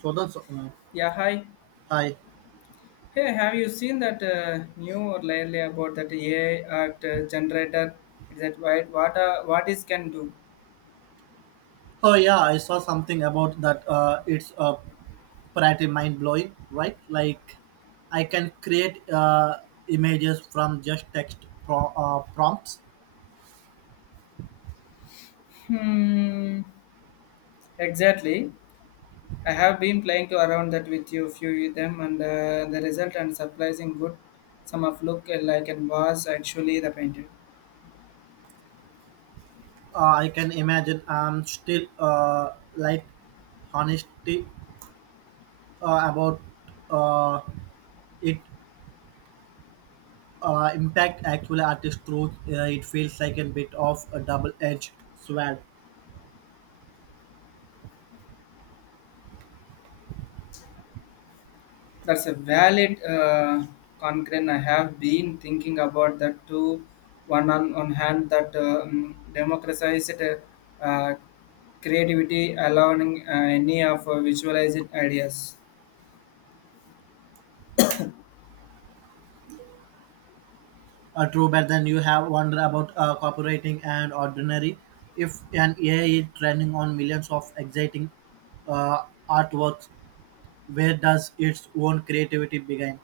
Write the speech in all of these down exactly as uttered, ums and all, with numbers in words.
Jordan's, uh, Yeah, hi. hi. Hey, have you seen that uh, new lately about that A I art uh, generator? Is that right? What uh, what is can do? Oh yeah, I saw something about that. Uh, it's uh, pretty mind blowing, right? Like, I can create uh, images from just text pro- uh, prompts. Hmm. Exactly. I have been playing to around that with you few of them, and uh, the result and surprising good. Some of look like and was actually the painting. Uh, I can imagine. I'm still uh, like honesty uh, about uh, it uh, impact actual artist truth. Uh, it feels like a bit of a double edged sword. That's a valid uh, concern. I have been thinking about that too. One on one hand, that uh, mm, democratized uh, creativity, allowing uh, any of uh, visualized ideas. Uh, true, but then you have wonder about uh, copywriting and ordinary. If an A I is training on millions of exciting uh, artworks, where does its own creativity begin?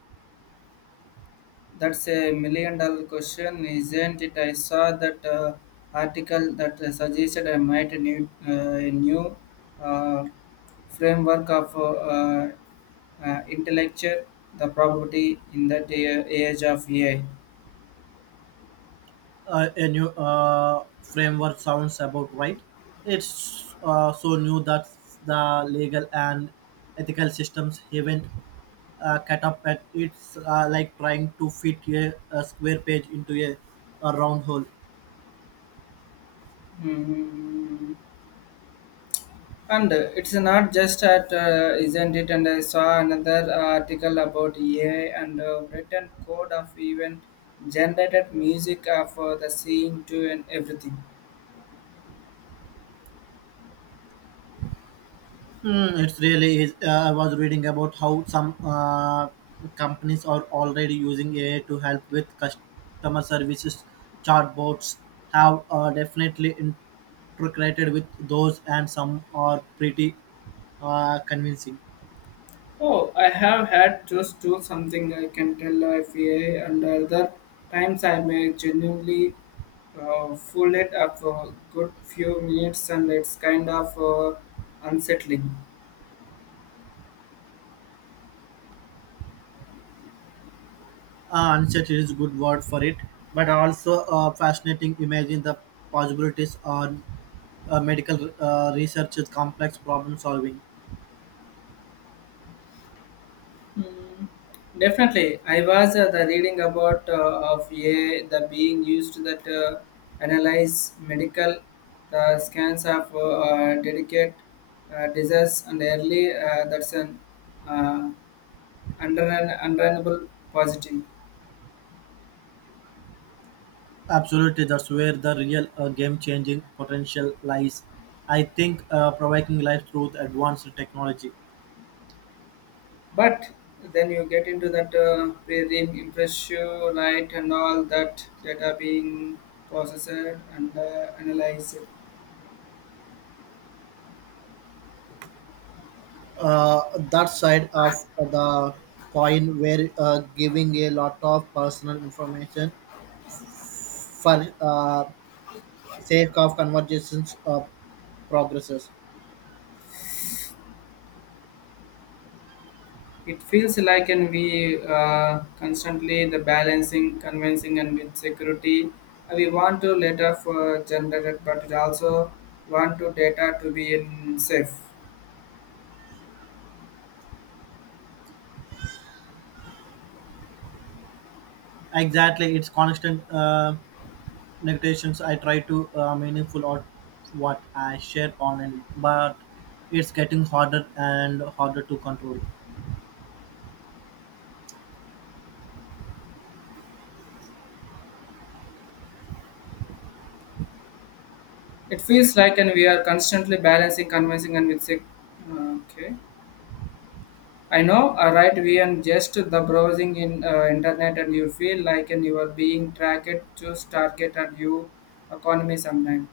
That's a million dollar question, isn't it? I saw that uh, article that uh, suggested I might need uh, a new uh, framework of uh, uh, intellectual the probability in that a- age of A I. Uh, a new uh, framework sounds about right. It's uh, so new that the legal and ethical systems haven't uh, cut up at it's uh, like trying to fit a, a square page into a, a round hole. Hmm. And uh, it's not just at, uh, isn't it? And I saw another article about E A and uh, written code of even generated music of uh, for the scene too and everything. Mm, it's really is. Uh, I was reading about how some uh, companies are already using A I to help with customer services. Chatbots have uh, definitely integrated with those, and some are pretty uh, convincing. Oh, I have had just do something I can tell if E A and other times I may genuinely uh, fool it up for a good few minutes and it's kind of uh, unsettling. Uh, unset is a good word for it, but also uh, fascinating. Imagine the possibilities on uh, medical uh, research, is complex problem solving. Mm, definitely, I was uh, the reading about uh, of a I the being used that uh, analyze medical the scans of uh, uh, delicate uh, disease and early uh, that's an uh, under an undeniable positive. Absolutely, that's where the real uh, game-changing potential lies. I think uh, providing life through the advanced technology. But then you get into that uh, very impressive light and all that data being processed and uh, analyzed. uh, that side of the coin where uh, giving a lot of personal information for uh, sake of conversations uh, progresses. It feels like and we uh, constantly the balancing, convincing, and with security. uh, We want to data for generated, but it also want to data to be in safe. Exactly, it's constant uh, negations. I try to uh, meaningful or what I share online, but it's getting harder and harder to control. It feels like and we are constantly balancing, convincing, and with sec- uh, okay. I know, uh, right? We and just the browsing in uh, internet, and you feel like and you are being tracked, choose target, and you economy sometimes.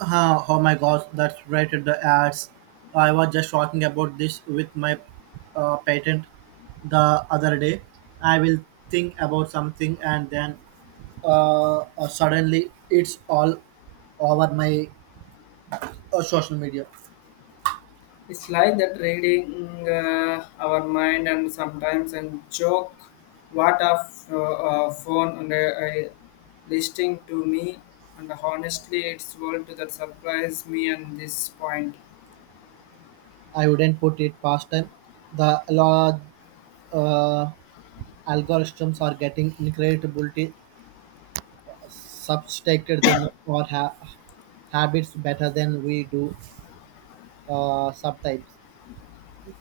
Uh, oh my gosh, that's rated the ads. I was just talking about this with my uh, patent the other day. I will think about something and then uh, uh, suddenly it's all over my uh, social media. It's like that reading uh, our mind and sometimes and joke what a f- uh, uh, phone and uh, uh, listening to me and honestly it's world to that surprise me and this point. I wouldn't put it past them. The law, uh, algorithms are getting incredibly substituted than or ha- habits better than we do uh, subtypes.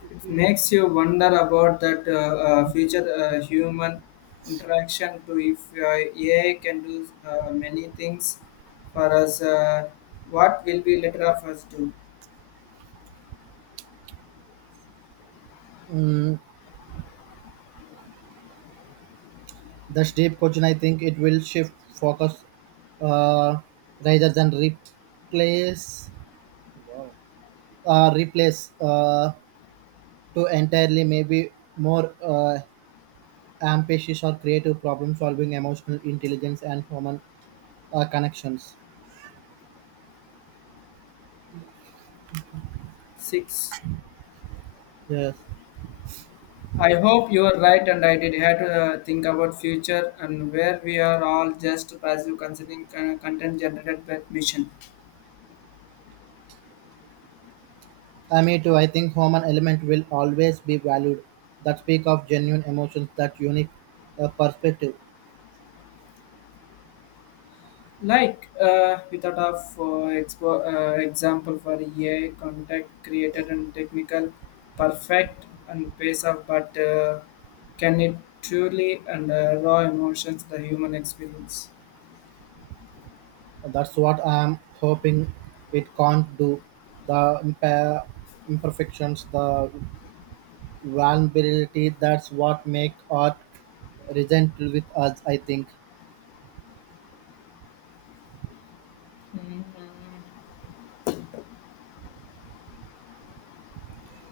It makes you wonder about that uh, uh, future uh, human interaction to if uh, A I can do uh, many things for us. Uh, what will be later of us do? Mm, the deep question. I think it will shift focus uh, rather than replace uh, replace uh, to entirely, maybe more uh, ambitious or creative problem solving, emotional intelligence, and human uh, connections. Six. Yes, I hope you are right, and I did have to uh, think about future and where we are all just passive considering con- content generated by mission. I me too. I think human element will always be valued. That speak of genuine emotions, that unique uh, perspective. Like uh, we thought of uh, expo- uh, example for A I content created and technical perfect and pace of, but uh, can it truly and uh, raw emotions the human experience? That's what I'm hoping it can't do. The imper- imperfections, the vulnerability, that's what make art resent with us, I think.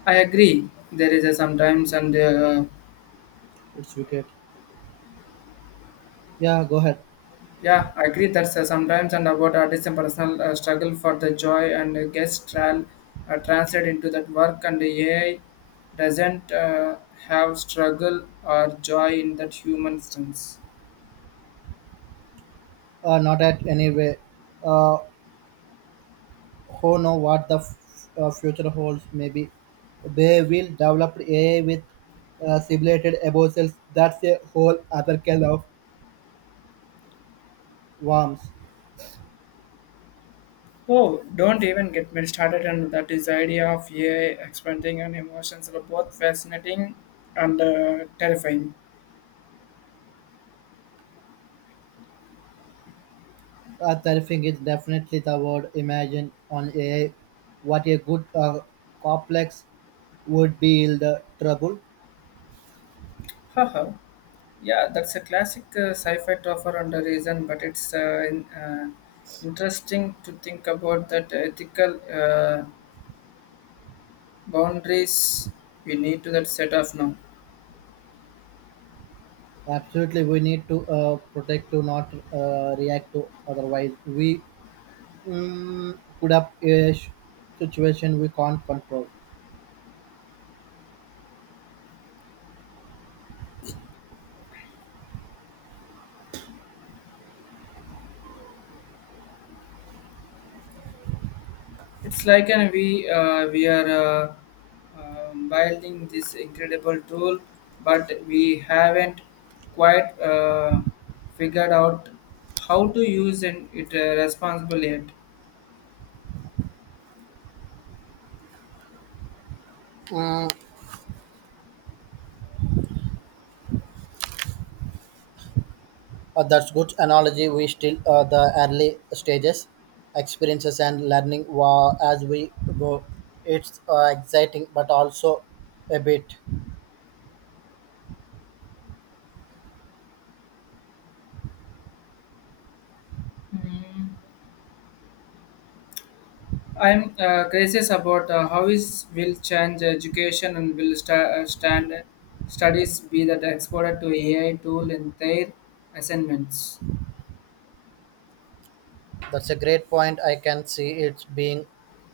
I agree. There is a sometimes and uh, It's wicked. Yeah, go ahead. yeah, I agree that's uh, sometimes and about artists and personal uh, struggle for the joy and uh, gets tral uh, translate into that work and the A I doesn't uh, have struggle or joy in that human sense. Uh, not at any way. Uh, who know what the f- uh, future holds, maybe. They will develop A I with uh, simulated emotions. That's a whole other kind of worms. Oh, don't even get me started on that is the idea of A I expanding and emotions are both fascinating and uh, terrifying. Uh, terrifying is definitely the word. Imagine on A I what a good uh, complex would be in the trouble. Haha. Yeah, that's a classic uh, sci-fi topper and a reason, but it's uh, in, uh, interesting to think about that ethical uh, boundaries we need to that set off now. Absolutely, we need to uh, protect to not uh, react to. Otherwise, we mm, put up a sh- situation we can't control. It's like an we uh, we are uh, um, building this incredible tool, but we haven't quite uh, figured out how to use it, it uh, responsibly yet. Mm, uh, that's good analogy. We still uh, the early stages, experiences and learning wa- as we go. It's uh, exciting, but also a bit. Mm. I'm uh, curious about uh, how is will change education and will sta- uh, stand studies be that exported to A I tool in their assignments. That's a great point. I can see it's being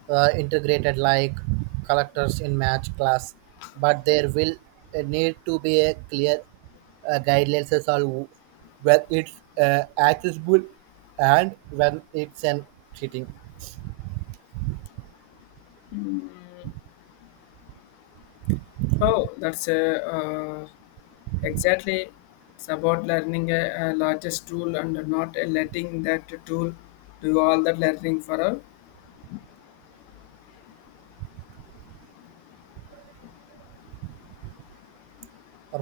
uh, integrated like collectors in match class, but there will uh, need to be a clear uh, guidelines as all when it's uh, accessible and when it's an cheating. Oh, that's uh, uh, exactly. It's about learning a, a largest tool and not letting that tool do all that learning for us.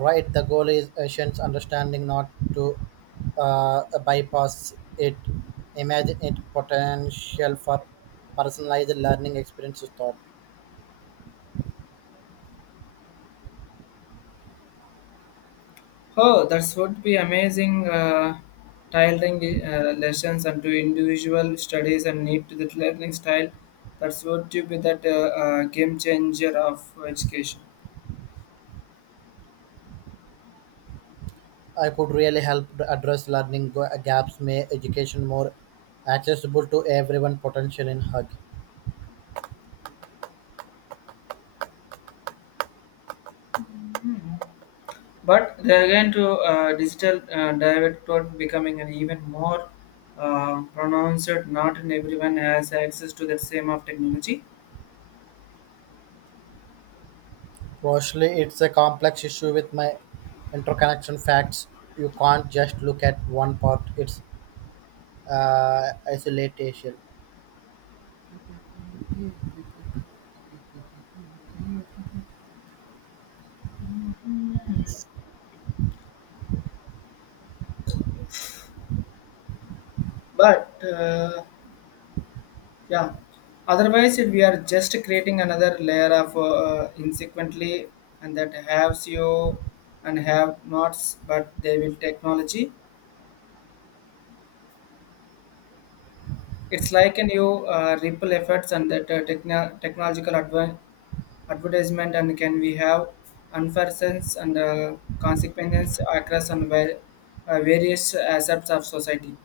Right, the goal is Asians understanding not to uh, bypass it. Imagine it potential for personalized learning experiences thought. Oh, that would be amazing. Uh, tailoring uh, lessons and to individual studies and need to the learning style. That's what to be that uh, uh, game changer of education. I could really help address learning ga- gaps, make education more accessible to everyone potential in HUG. But they again to uh, digital uh, direct toward becoming an even more uh, pronounced. Not in everyone has access to the same of technology, Mostly, it's a complex issue with my interconnection facts. You can't just look at one part. It's uh, isolation. but uh, yeah. Otherwise, it, we are just creating another layer of uh, insequently and that have you and have nots, but they will technology. It's like a new uh, ripple effects and that uh, techno- technological adv advertisement and can we have unfair sense and uh, consequences across and var- uh, various aspects of society.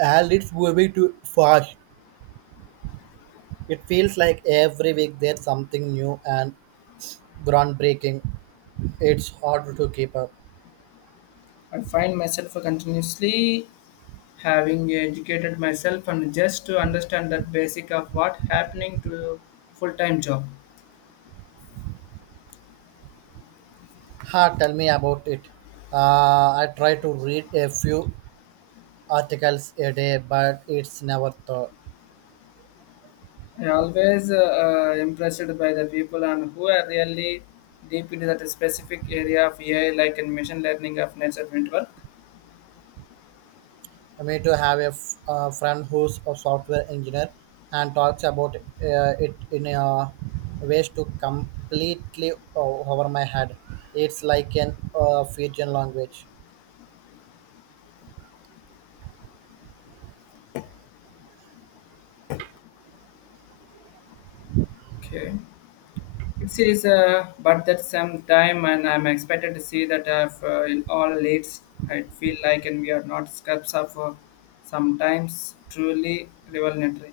And it's moving too fast. It feels like every week there's something new and groundbreaking. It's hard to keep up. I find myself continuously having educated myself and just to understand that basic of what happening to full-time job. Ha, tell me about it. Uh, I try to read a few articles a day, but it's never thought. I always uh, uh, impressed by the people and who are really deep into that specific area of AI like in machine learning of nature network. Me to have a f- uh, friend who's a software engineer and talks about uh, it in a ways to completely o- over my head. It's like an uh, Fijian language. Okay, it is uh, but that some time and I'm expected to see that if uh, in all leads I feel like and we are not scraps of uh, sometimes truly revelatory.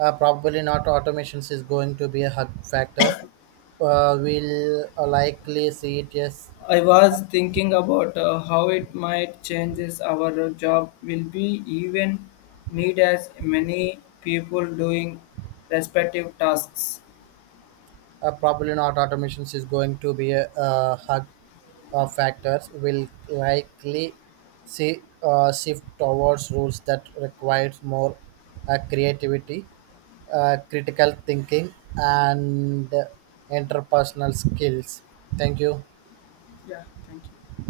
Uh, probably not automations is going to be a hug factor. Uh, we'll uh, likely see it, yes. I was thinking about uh, how it might changes our job. Will we even need as many people doing respective tasks? Uh, probably not automations is going to be a, a hug uh, factors will likely see uh, shift towards rules that requires more uh, creativity, uh, critical thinking, and uh, interpersonal skills. Thank you. Yeah, thank you.